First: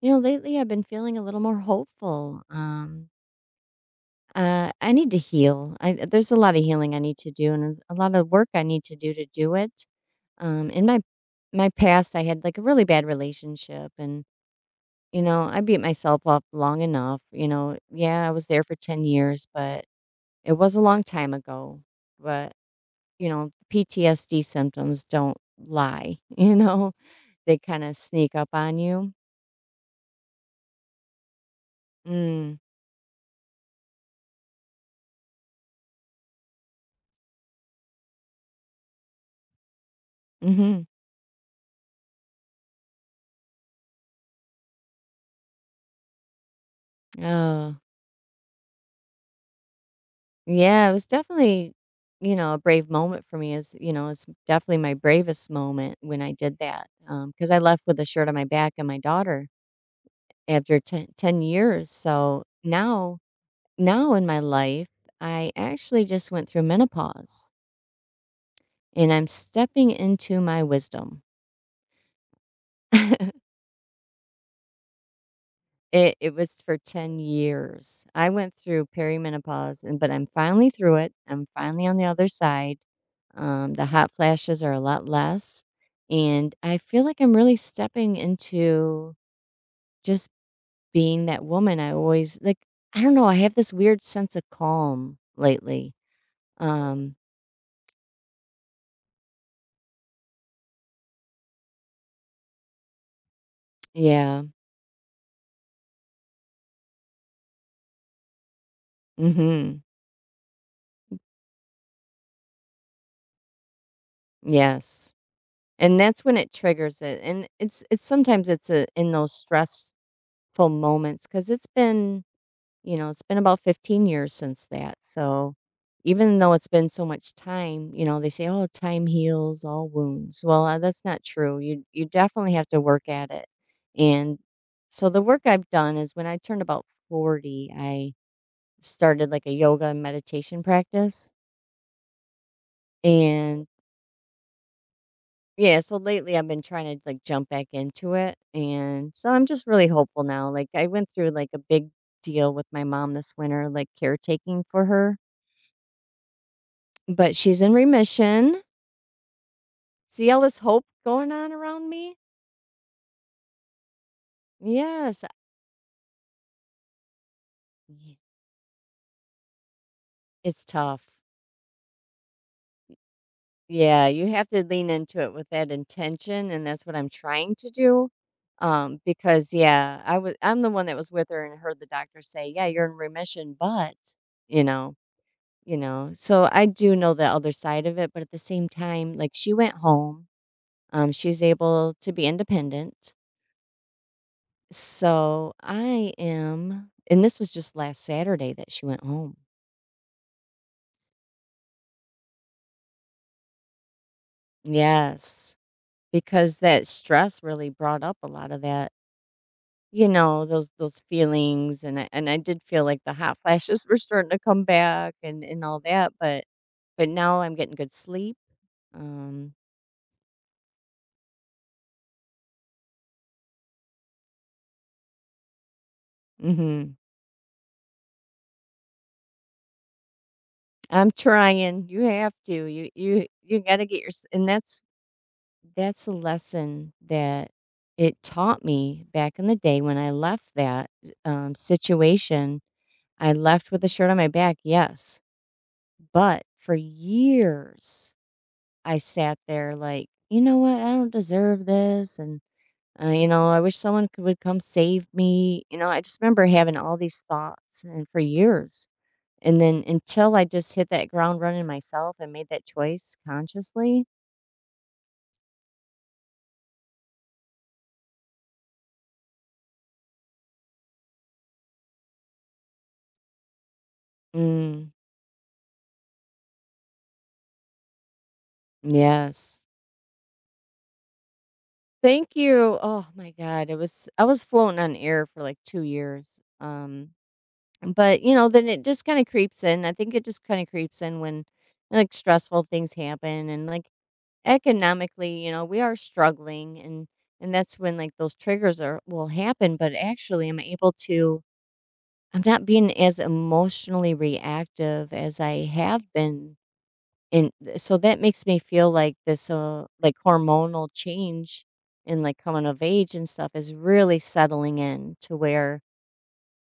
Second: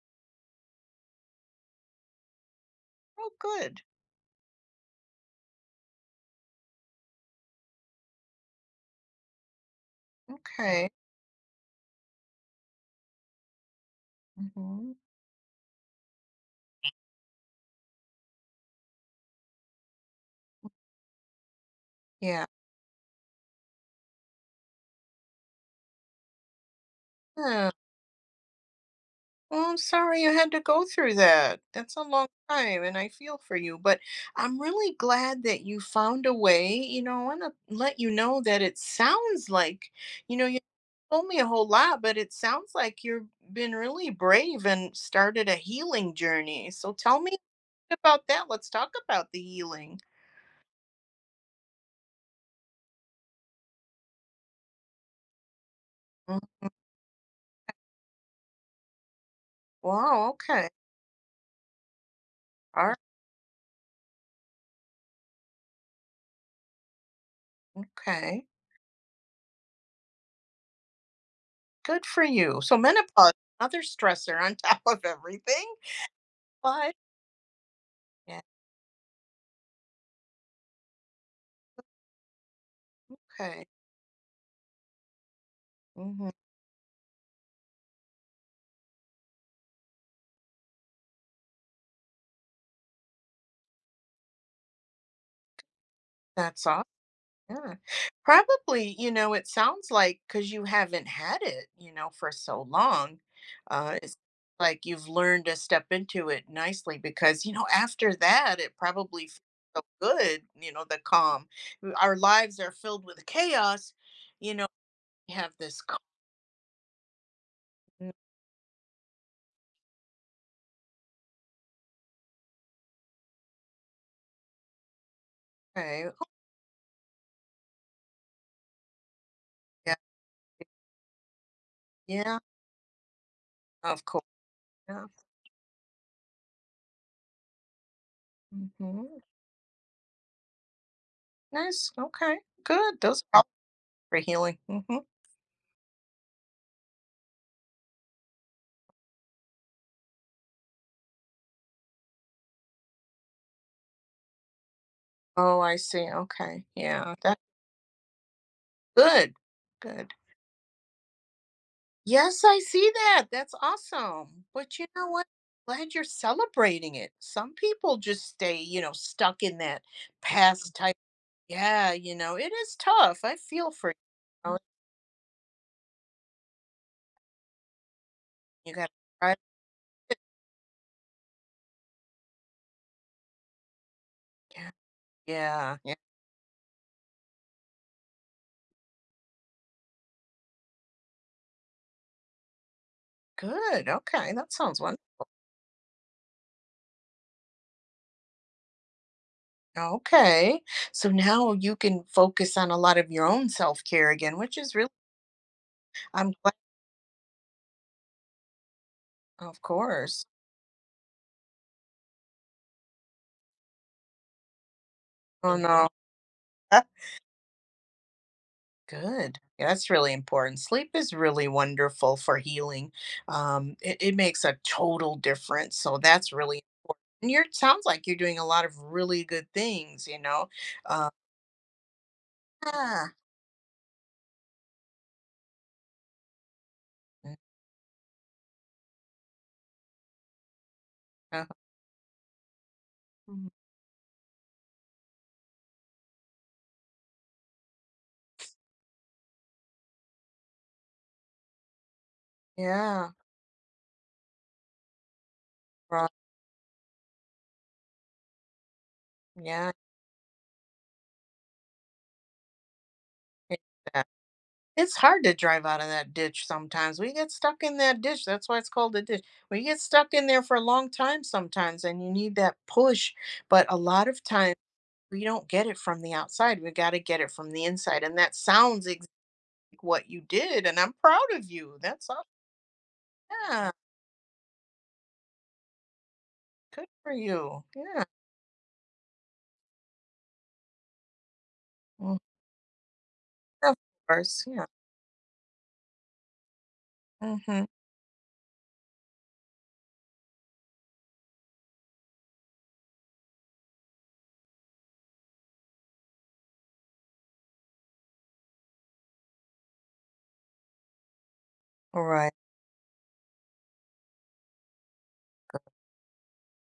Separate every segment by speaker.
Speaker 1: You know, lately I've been feeling a little more hopeful.
Speaker 2: Oh, good.
Speaker 1: I need to heal. There's a lot of healing I need to do, and a lot of work I need to do it. In
Speaker 2: Okay.
Speaker 1: my past, I had like a really bad relationship, and
Speaker 2: hmm
Speaker 1: I beat myself up long enough. You know, yeah, I was there for 10 years, but it was a long time ago.
Speaker 2: Yeah.
Speaker 1: But PTSD symptoms don't lie. They
Speaker 2: Yeah.
Speaker 1: kind of sneak up on you.
Speaker 2: Well, I'm sorry you had to go through that. That's a long
Speaker 1: Mm,
Speaker 2: time, and I feel for you. But I'm really glad that you found a way. I want to let you know that it sounds like, you
Speaker 1: mm-hmm.
Speaker 2: told me a whole lot, but it sounds like you've been really brave and started a healing journey. So tell me
Speaker 1: uh,
Speaker 2: about that. Let's talk about the healing.
Speaker 1: Yeah, it was definitely, a brave moment for me. It's definitely my bravest moment when I did
Speaker 2: Mhm.
Speaker 1: that, because I left with a shirt on my back and my daughter
Speaker 2: Wow. Okay.
Speaker 1: after 10 years. So
Speaker 2: All right.
Speaker 1: now in my life, I actually just went through menopause
Speaker 2: Okay.
Speaker 1: and I'm stepping into my wisdom.
Speaker 2: Good for you. So menopause, another stressor on top of everything,
Speaker 1: It was for
Speaker 2: but
Speaker 1: 10 years. I
Speaker 2: yeah,
Speaker 1: went through perimenopause, and but I'm finally through it. I'm finally on the other side.
Speaker 2: okay.
Speaker 1: The hot flashes are a lot less,
Speaker 2: Mhm.
Speaker 1: and I feel like I'm really stepping into just being that woman I always I don't know, I have this weird sense of calm lately.
Speaker 2: That's aw
Speaker 1: Um,
Speaker 2: yeah. Probably, it sounds like because you haven't had it, for so long, it's
Speaker 1: yeah.
Speaker 2: like you've learned to step into it nicely because, after that, it probably feels
Speaker 1: Mhm.
Speaker 2: so good, the calm. W Our lives are filled with chaos, you know,
Speaker 1: Yes.
Speaker 2: we have this calm.
Speaker 1: And that's when it triggers it, and it's sometimes a in those stressful moments because 'cause it's been You know, it's been about 15 years since that, so
Speaker 2: Okay, oh,
Speaker 1: even though it's been so much time, you know, they say, "Oh, time heals all
Speaker 2: yeah,
Speaker 1: wounds." Well, that's not true. You
Speaker 2: yeah,
Speaker 1: definitely have to work at it,
Speaker 2: of course,
Speaker 1: and
Speaker 2: yeah,
Speaker 1: so the work I've done is when I turned about 40, I
Speaker 2: mhm.
Speaker 1: started, like, a yoga and meditation practice,
Speaker 2: Nice. Okay. Good. Those are all
Speaker 1: and
Speaker 2: for healing.
Speaker 1: yeah, so lately I've been trying to, like, jump back into it, and so I'm just really hopeful now. Like, I went through, like, a big deal with my mom this winter, like, caretaking for her.
Speaker 2: Oh, I see. Okay. Yeah.
Speaker 1: But
Speaker 2: That's
Speaker 1: she's in remission.
Speaker 2: good. Good.
Speaker 1: See all this hope going on around me?
Speaker 2: Yes, I see that. That's awesome. But you know
Speaker 1: Yes.
Speaker 2: what? Glad you're celebrating it. Some people
Speaker 1: Ye
Speaker 2: just stay, you know, stuck in that
Speaker 1: It's
Speaker 2: past type.
Speaker 1: tough.
Speaker 2: Yeah, you know, it is tough. I feel for you.
Speaker 1: Yeah, you have
Speaker 2: You know,
Speaker 1: to lean into it with that intention, and that's what I'm trying to do,
Speaker 2: you gotta try it.
Speaker 1: because, yeah, I'm the one that was with her and heard the doctor say, "Yeah, you're in remission, but" you
Speaker 2: Yeah.
Speaker 1: know you
Speaker 2: Yeah. Yeah.
Speaker 1: know, so I do know the other side of it, but at the same time, like, she went home, she's able to be independent.
Speaker 2: Good. Okay. That sounds wonderful.
Speaker 1: So I am and this was just last Saturday that she went home.
Speaker 2: Okay. So now you can focus on a lot of your own self care again, which is really
Speaker 1: Yes,
Speaker 2: I'm glad.
Speaker 1: because that stress really brought up a lot of that,
Speaker 2: Of
Speaker 1: you
Speaker 2: course.
Speaker 1: know, those feelings, and I did feel like the hot flashes were starting to come back
Speaker 2: Oh,
Speaker 1: and all
Speaker 2: no.
Speaker 1: that,
Speaker 2: That's
Speaker 1: but now I'm getting good sleep.
Speaker 2: good.
Speaker 1: Um,
Speaker 2: Yeah, that's really important. Sleep is really wonderful for healing. It, it makes a total difference. So that's really,
Speaker 1: mhm.
Speaker 2: and you're, sounds like you're doing a lot of really good things, you know? Uh,
Speaker 1: I'm trying. You have to. You
Speaker 2: yeah.
Speaker 1: you you got to get your and that's a lesson that it taught me back in the day when I left that,
Speaker 2: uh,
Speaker 1: situation. I
Speaker 2: Mhm.
Speaker 1: left with a shirt on my back, yes, but for years, I sat there like, "You know what? I don't deserve this," and,
Speaker 2: Yeah,
Speaker 1: you know, "I wish someone could would come save me," you know, I
Speaker 2: right.
Speaker 1: just remember having all these thoughts and for years, and
Speaker 2: Yeah,
Speaker 1: then until I just hit that ground running myself and made that choice
Speaker 2: I get
Speaker 1: consciously.
Speaker 2: that. It's hard to drive out of that ditch sometimes. We get stuck in that ditch. That's why it's called a ditch. We get stuck in there for a long time sometimes, and you need that push. But a lot of times,
Speaker 1: Mm,
Speaker 2: we don't get it from the outside, we gotta get it from the inside, and that sounds ex
Speaker 1: yes.
Speaker 2: what you did, and I'm proud of you, that's aw
Speaker 1: Thank you. Oh my god,
Speaker 2: yeah,
Speaker 1: it was I was floating on air for like 2 years.
Speaker 2: good for you, yeah,
Speaker 1: But you know, then it just kinda creeps in. I think it just kinda creeps in when like
Speaker 2: mm,
Speaker 1: stressful things happen, and
Speaker 2: of
Speaker 1: like
Speaker 2: course, yeah,
Speaker 1: economically, you know, we are struggling, and
Speaker 2: mhm,
Speaker 1: that's when like those triggers are will happen, but actually I'm able to I'm not being as emotionally reactive as I have been, and, th so that makes me feel like this, like, hormonal change, and,
Speaker 2: alright,
Speaker 1: like, coming of age and stuff is really settling in to where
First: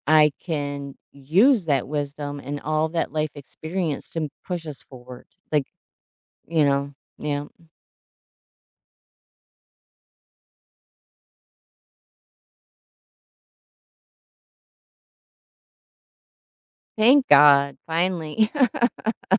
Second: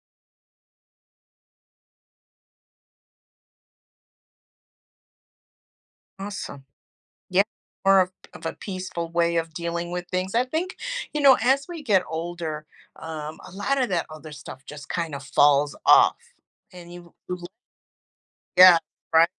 Speaker 1: I can use that wisdom and all that life experience to push us forward, like, you
Speaker 2: awesome,
Speaker 1: know?
Speaker 2: yeah,
Speaker 1: Yeah.
Speaker 2: more of a peaceful way of dealing with things, I think, you know, as we get older, a lot of that other stuff just kinda falls off, and you
Speaker 1: Thank
Speaker 2: you
Speaker 1: God, finally.
Speaker 2: yeah, right,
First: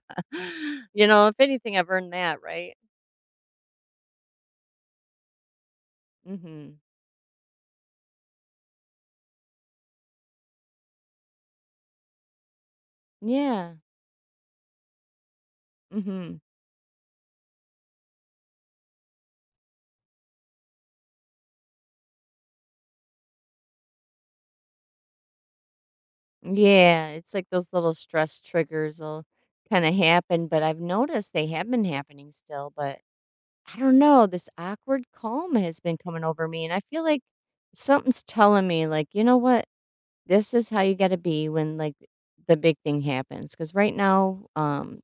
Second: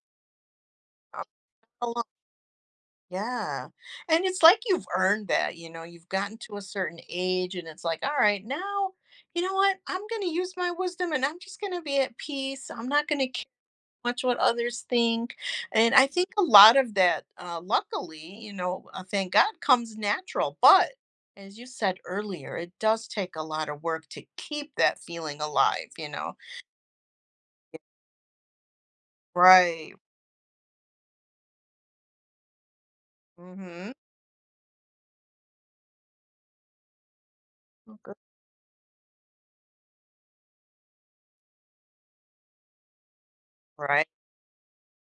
Speaker 1: You know, if anything, I've earned that, right?
Speaker 2: Yeah. And it's like you've earned that, you know, you've gotten to a
Speaker 1: Mhm.
Speaker 2: certain age and it's like, all right, now, you know what? I'm going to use my wisdom and I'm just going to be at peace. I'm not going to care
Speaker 1: Yeah.
Speaker 2: much what others think. And I think
Speaker 1: Mhm.
Speaker 2: a lot of that, luckily, you know, thank God comes natural. But as you said earlier, it does take a lot of work to keep that feeling alive, you know?
Speaker 1: Yeah, it's like those
Speaker 2: Yeah.
Speaker 1: little stress triggers will kinda
Speaker 2: Right.
Speaker 1: happen, but I've noticed they have been happening still, but I
Speaker 2: Mm-hmm.
Speaker 1: don't know, this awkward calm has been coming over me, and I feel like something's telling me, like, you know what? This is how you gotta be when, like, the big thing happens. Because right
Speaker 2: Right.
Speaker 1: now,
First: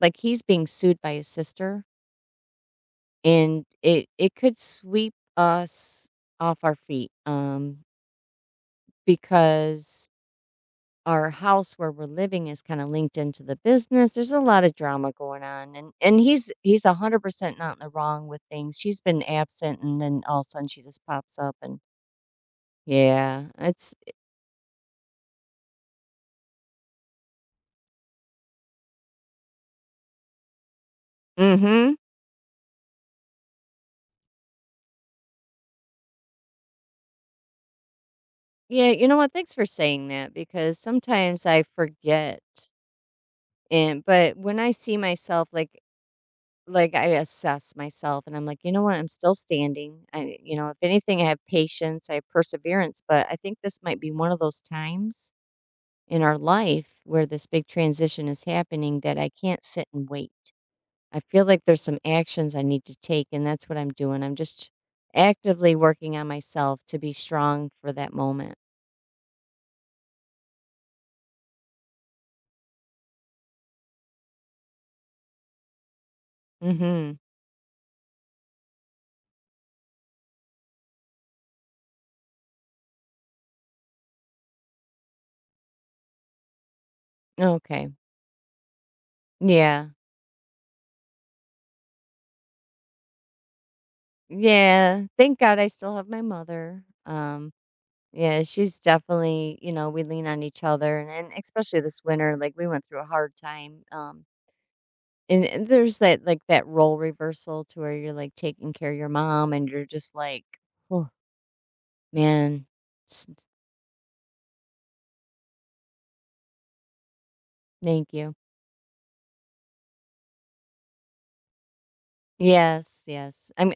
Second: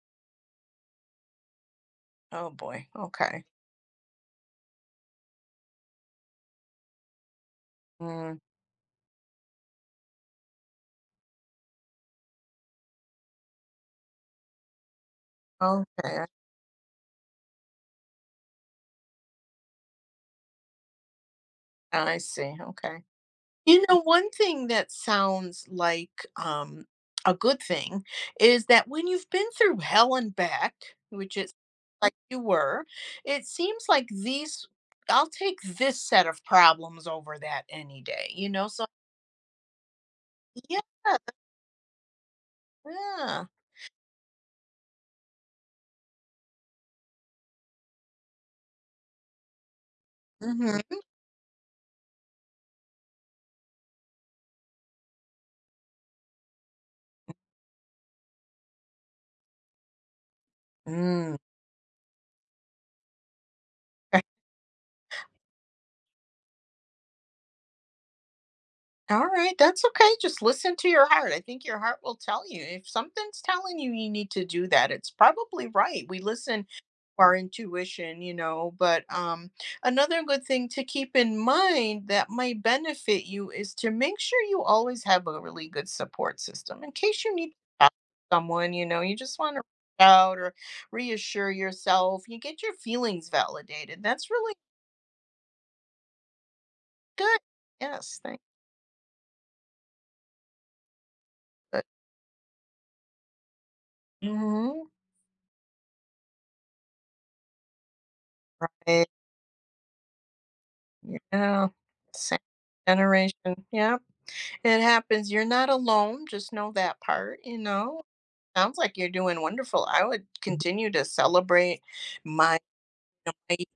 Speaker 1: like, he's being sued by his sister,
Speaker 2: Oh boy. Okay.
Speaker 1: and it could sweep us off our feet,
Speaker 2: Mm.
Speaker 1: because our house where we're living is kind of linked into the business. There's a lot of drama going on, and
Speaker 2: Okay.
Speaker 1: he's 100% not in the wrong with things. She's been absent, and then all of a sudden she just pops up, and
Speaker 2: I see, okay.
Speaker 1: yeah,
Speaker 2: You
Speaker 1: it's
Speaker 2: know, one thing that sounds like, a good thing is that when you've been through hell and back, which is
Speaker 1: mm-hmm.
Speaker 2: like you were, it seems like these I'll take this set of problems over that any day, you know, so
Speaker 1: Yeah, you know what? Thanks for saying that, because
Speaker 2: yeah,
Speaker 1: sometimes I forget,
Speaker 2: yeah.
Speaker 1: and but when I see myself, like I assess myself, and I'm like, you know what? I'm still standing. You know, if
Speaker 2: Mhm.
Speaker 1: anything, I have patience, I have perseverance, but I think this might be one of those times in our life where this big transition is happening that I can't sit and wait. I
Speaker 2: Mm.
Speaker 1: feel like there's some actions I need to take, and that's what I'm doing. I'm just actively working on myself to be strong for that moment.
Speaker 2: All right, that's okay. Just listen to your heart. I think your heart will tell you. If something's telling you you need to do that, it's probably right. We listen to
Speaker 1: Mhm.
Speaker 2: our intuition, you know, but another good thing to keep in mind that might benefit you is to make sure you always have a really good support system in case you need to talk
Speaker 1: Okay.
Speaker 2: to someone, you know, you just want to
Speaker 1: Yeah.
Speaker 2: reach out or reassure yourself. You get your feelings validated. That's really
Speaker 1: Yeah. Thank God I still have my mother.
Speaker 2: good.
Speaker 1: Um,
Speaker 2: Yes, thank
Speaker 1: yeah,
Speaker 2: you.
Speaker 1: she's definitely, you know, we lean on each other, and especially this winter like we went through a hard time. Um,
Speaker 2: Mhm.
Speaker 1: and there's that, like, that role reversal to where you're, like, taking care of your mom and you're just like, "Oh,
Speaker 2: Yeah. Same
Speaker 1: man, s s
Speaker 2: generation. Yeah. It happens. You're not alone. Just know that part, you know?
Speaker 1: thank you."
Speaker 2: Sounds like you're doing wonderful. I would continue to celebrate my
Speaker 1: Yes, yes.
Speaker 2: way
Speaker 1: I'm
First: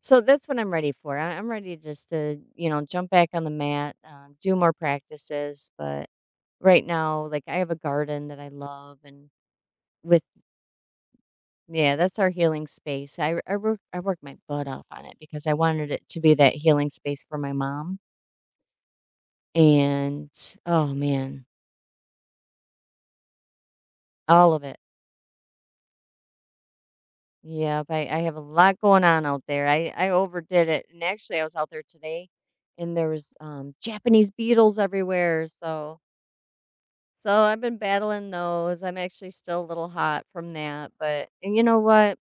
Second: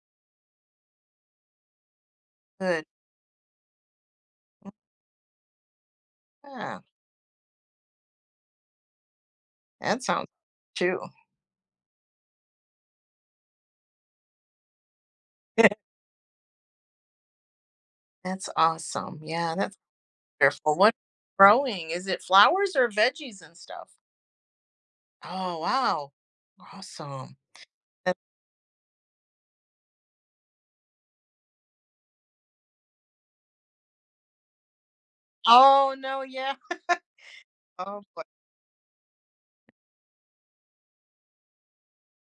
Speaker 1: So that's what I'm ready for. I'm ready just to, you know,
Speaker 2: good.
Speaker 1: jump back on the mat, do more practices, but
Speaker 2: Yeah.
Speaker 1: right now, like, I have a garden that I love and
Speaker 2: That
Speaker 1: with
Speaker 2: sounds too.
Speaker 1: yeah, that's our healing space. I worked my butt off on it because I wanted it to be that healing space for my mom,
Speaker 2: That's awesome. Yeah. That's
Speaker 1: and,
Speaker 2: wonderful.
Speaker 1: oh,
Speaker 2: What
Speaker 1: man,
Speaker 2: growing? Is it flowers or veggies and stuff?
Speaker 1: all of it.
Speaker 2: Oh, wow. Awesome.
Speaker 1: Yep,
Speaker 2: That-
Speaker 1: I have a lot going on out there. I overdid it. And actually I was out there today and there was Japanese beetles everywhere.
Speaker 2: Oh, no. Yeah.
Speaker 1: So I've been
Speaker 2: Oh, boy.
Speaker 1: battling those. I'm actually still a little hot from that, but and you know what?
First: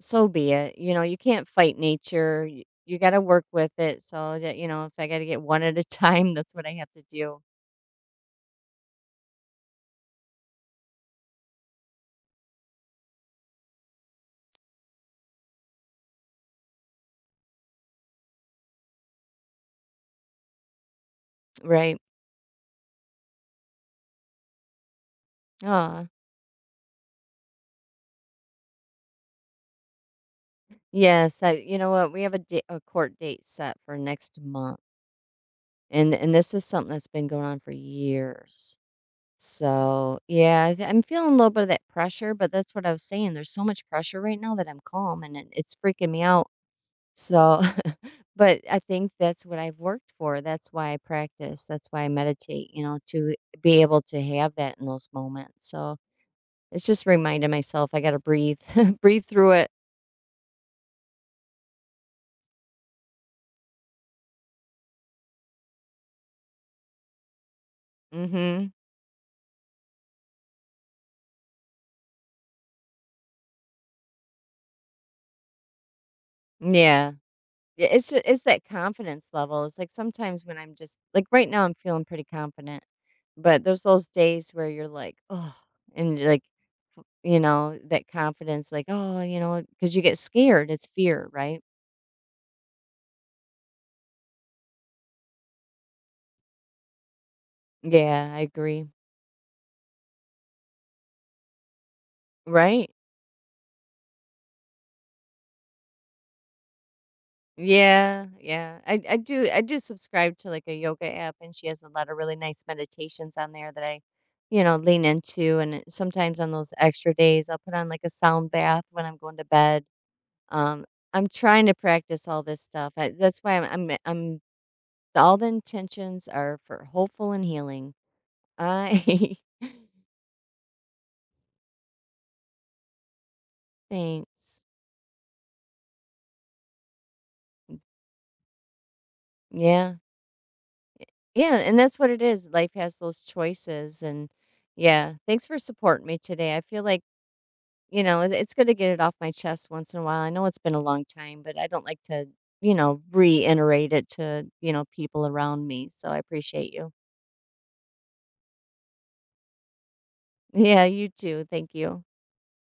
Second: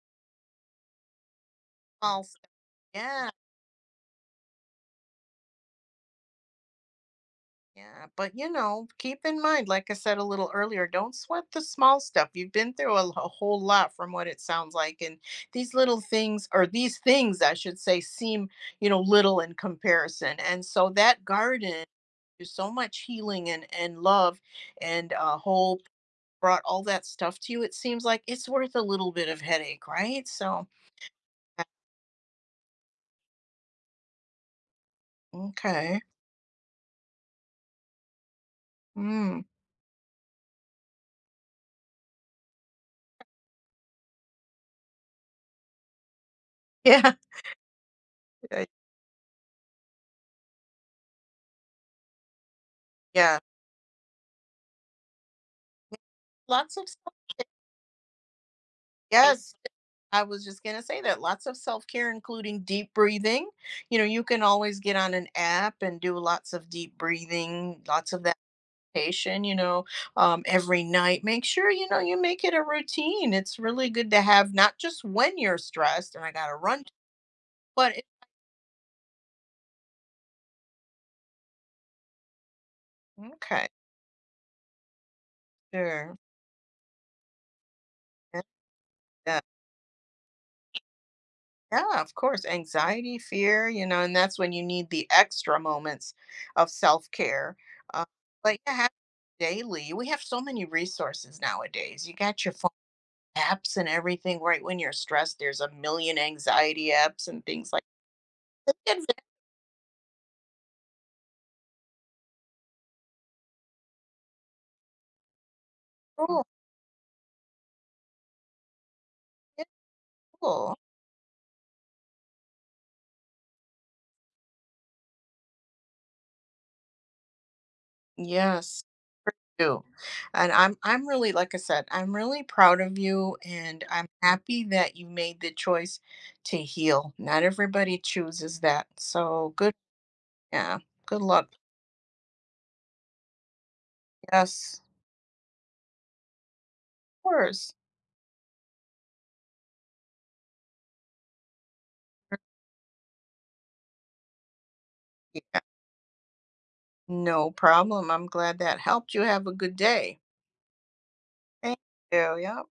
Speaker 1: So be it. You know, you can't fight
Speaker 2: All
Speaker 1: nature.
Speaker 2: stuff.
Speaker 1: You got to
Speaker 2: Yeah.
Speaker 1: work with it. So that you know, if I got to get one at a time, that's what I have to do.
Speaker 2: Yeah, but you know, keep in mind, like I said a little earlier, don't sweat the small stuff. You've been through a whole lot from what it sounds like. And these little things, or these things, I should say, seem, you know, little in comparison. And so that garden
Speaker 1: Right.
Speaker 2: is so much healing and love and hope
Speaker 1: Ah.
Speaker 2: brought all that stuff to you. It seems like it's worth a little bit of headache, right? So,
Speaker 1: Yes,
Speaker 2: uh,
Speaker 1: you know what? We have a, a court date set for next month.
Speaker 2: okay.
Speaker 1: And this is something that's been going on for years.
Speaker 2: Mm.
Speaker 1: So, yeah, I'm feeling a little bit of that pressure, but that's what I was saying. There's so much pressure right now that I'm calm and it's freaking me out.
Speaker 2: Yeah.
Speaker 1: So, but I think that's what I've worked for. That's why I practice. That's why I meditate, you know, to
Speaker 2: Yeah.
Speaker 1: be able to have that in those moments. So,
Speaker 2: Lots
Speaker 1: it's
Speaker 2: of
Speaker 1: just
Speaker 2: stuff.
Speaker 1: reminding myself I got to breathe, breathe through
Speaker 2: Yes.
Speaker 1: it.
Speaker 2: I was just going to say that lots of self care, including deep breathing. You know, you can always get on an app and do lots of deep breathing, lots of that
Speaker 1: Mhm.
Speaker 2: meditation, you know, every night. Make sure, you know, you make it a routine. It's really good to have, not just when you're stressed and I got to run,
Speaker 1: Yeah. Yeah,
Speaker 2: but it,
Speaker 1: it's that confidence level. It's like sometimes when I'm just like right now I'm feeling pretty confident, but
Speaker 2: okay,
Speaker 1: there's those days where you're like, "Oh,"
Speaker 2: sure.
Speaker 1: and you're like, you know, that
Speaker 2: Yeah.
Speaker 1: confidence, like, "Oh," you
Speaker 2: Yeah.
Speaker 1: know, because you get scared. It's fear, right?
Speaker 2: Yeah, of course. Anxiety, fear, you know, and that's when you need the extra moments of self care. Uh,
Speaker 1: Yeah, I
Speaker 2: but yeah,
Speaker 1: agree.
Speaker 2: have daily, we have so many resources nowadays. You got your phone
Speaker 1: Right?
Speaker 2: apps and everything right when you're stressed. There's a million anxiety apps and things like
Speaker 1: Yeah,
Speaker 2: that.
Speaker 1: yeah.
Speaker 2: Get that
Speaker 1: I do subscribe to like a yoga app, and she has a lot of really nice meditations on there that you know, lean into, and it- sometimes
Speaker 2: Cool.
Speaker 1: on those extra days, I'll put on like a sound bath when I'm going to
Speaker 2: get
Speaker 1: bed.
Speaker 2: cool.
Speaker 1: Um, I'm trying to practice all this stuff. That's why I'm all the intentions are for hopeful and healing.
Speaker 2: Yes,
Speaker 1: I
Speaker 2: do. And I'm really like I said, I'm really proud of you and I'm
Speaker 1: thanks.
Speaker 2: happy that you made the choice to heal. Not everybody chooses that. So good.
Speaker 1: Yeah.
Speaker 2: Yeah, good luck.
Speaker 1: Yeah, and that's what it is. Life has those choices and
Speaker 2: Yes,
Speaker 1: yeah, thanks for supporting me today. I feel like,
Speaker 2: of course.
Speaker 1: you know, it's good to get it off my chest once in a while. I know it's been a long time, but I don't like to, you know, reiterate it to, you know, people
Speaker 2: Yeah,
Speaker 1: around me. So I appreciate you.
Speaker 2: no problem. I'm glad that helped you. Have a good day.
Speaker 1: Yeah, you too. Thank
Speaker 2: Thank
Speaker 1: you.
Speaker 2: you. Yeah.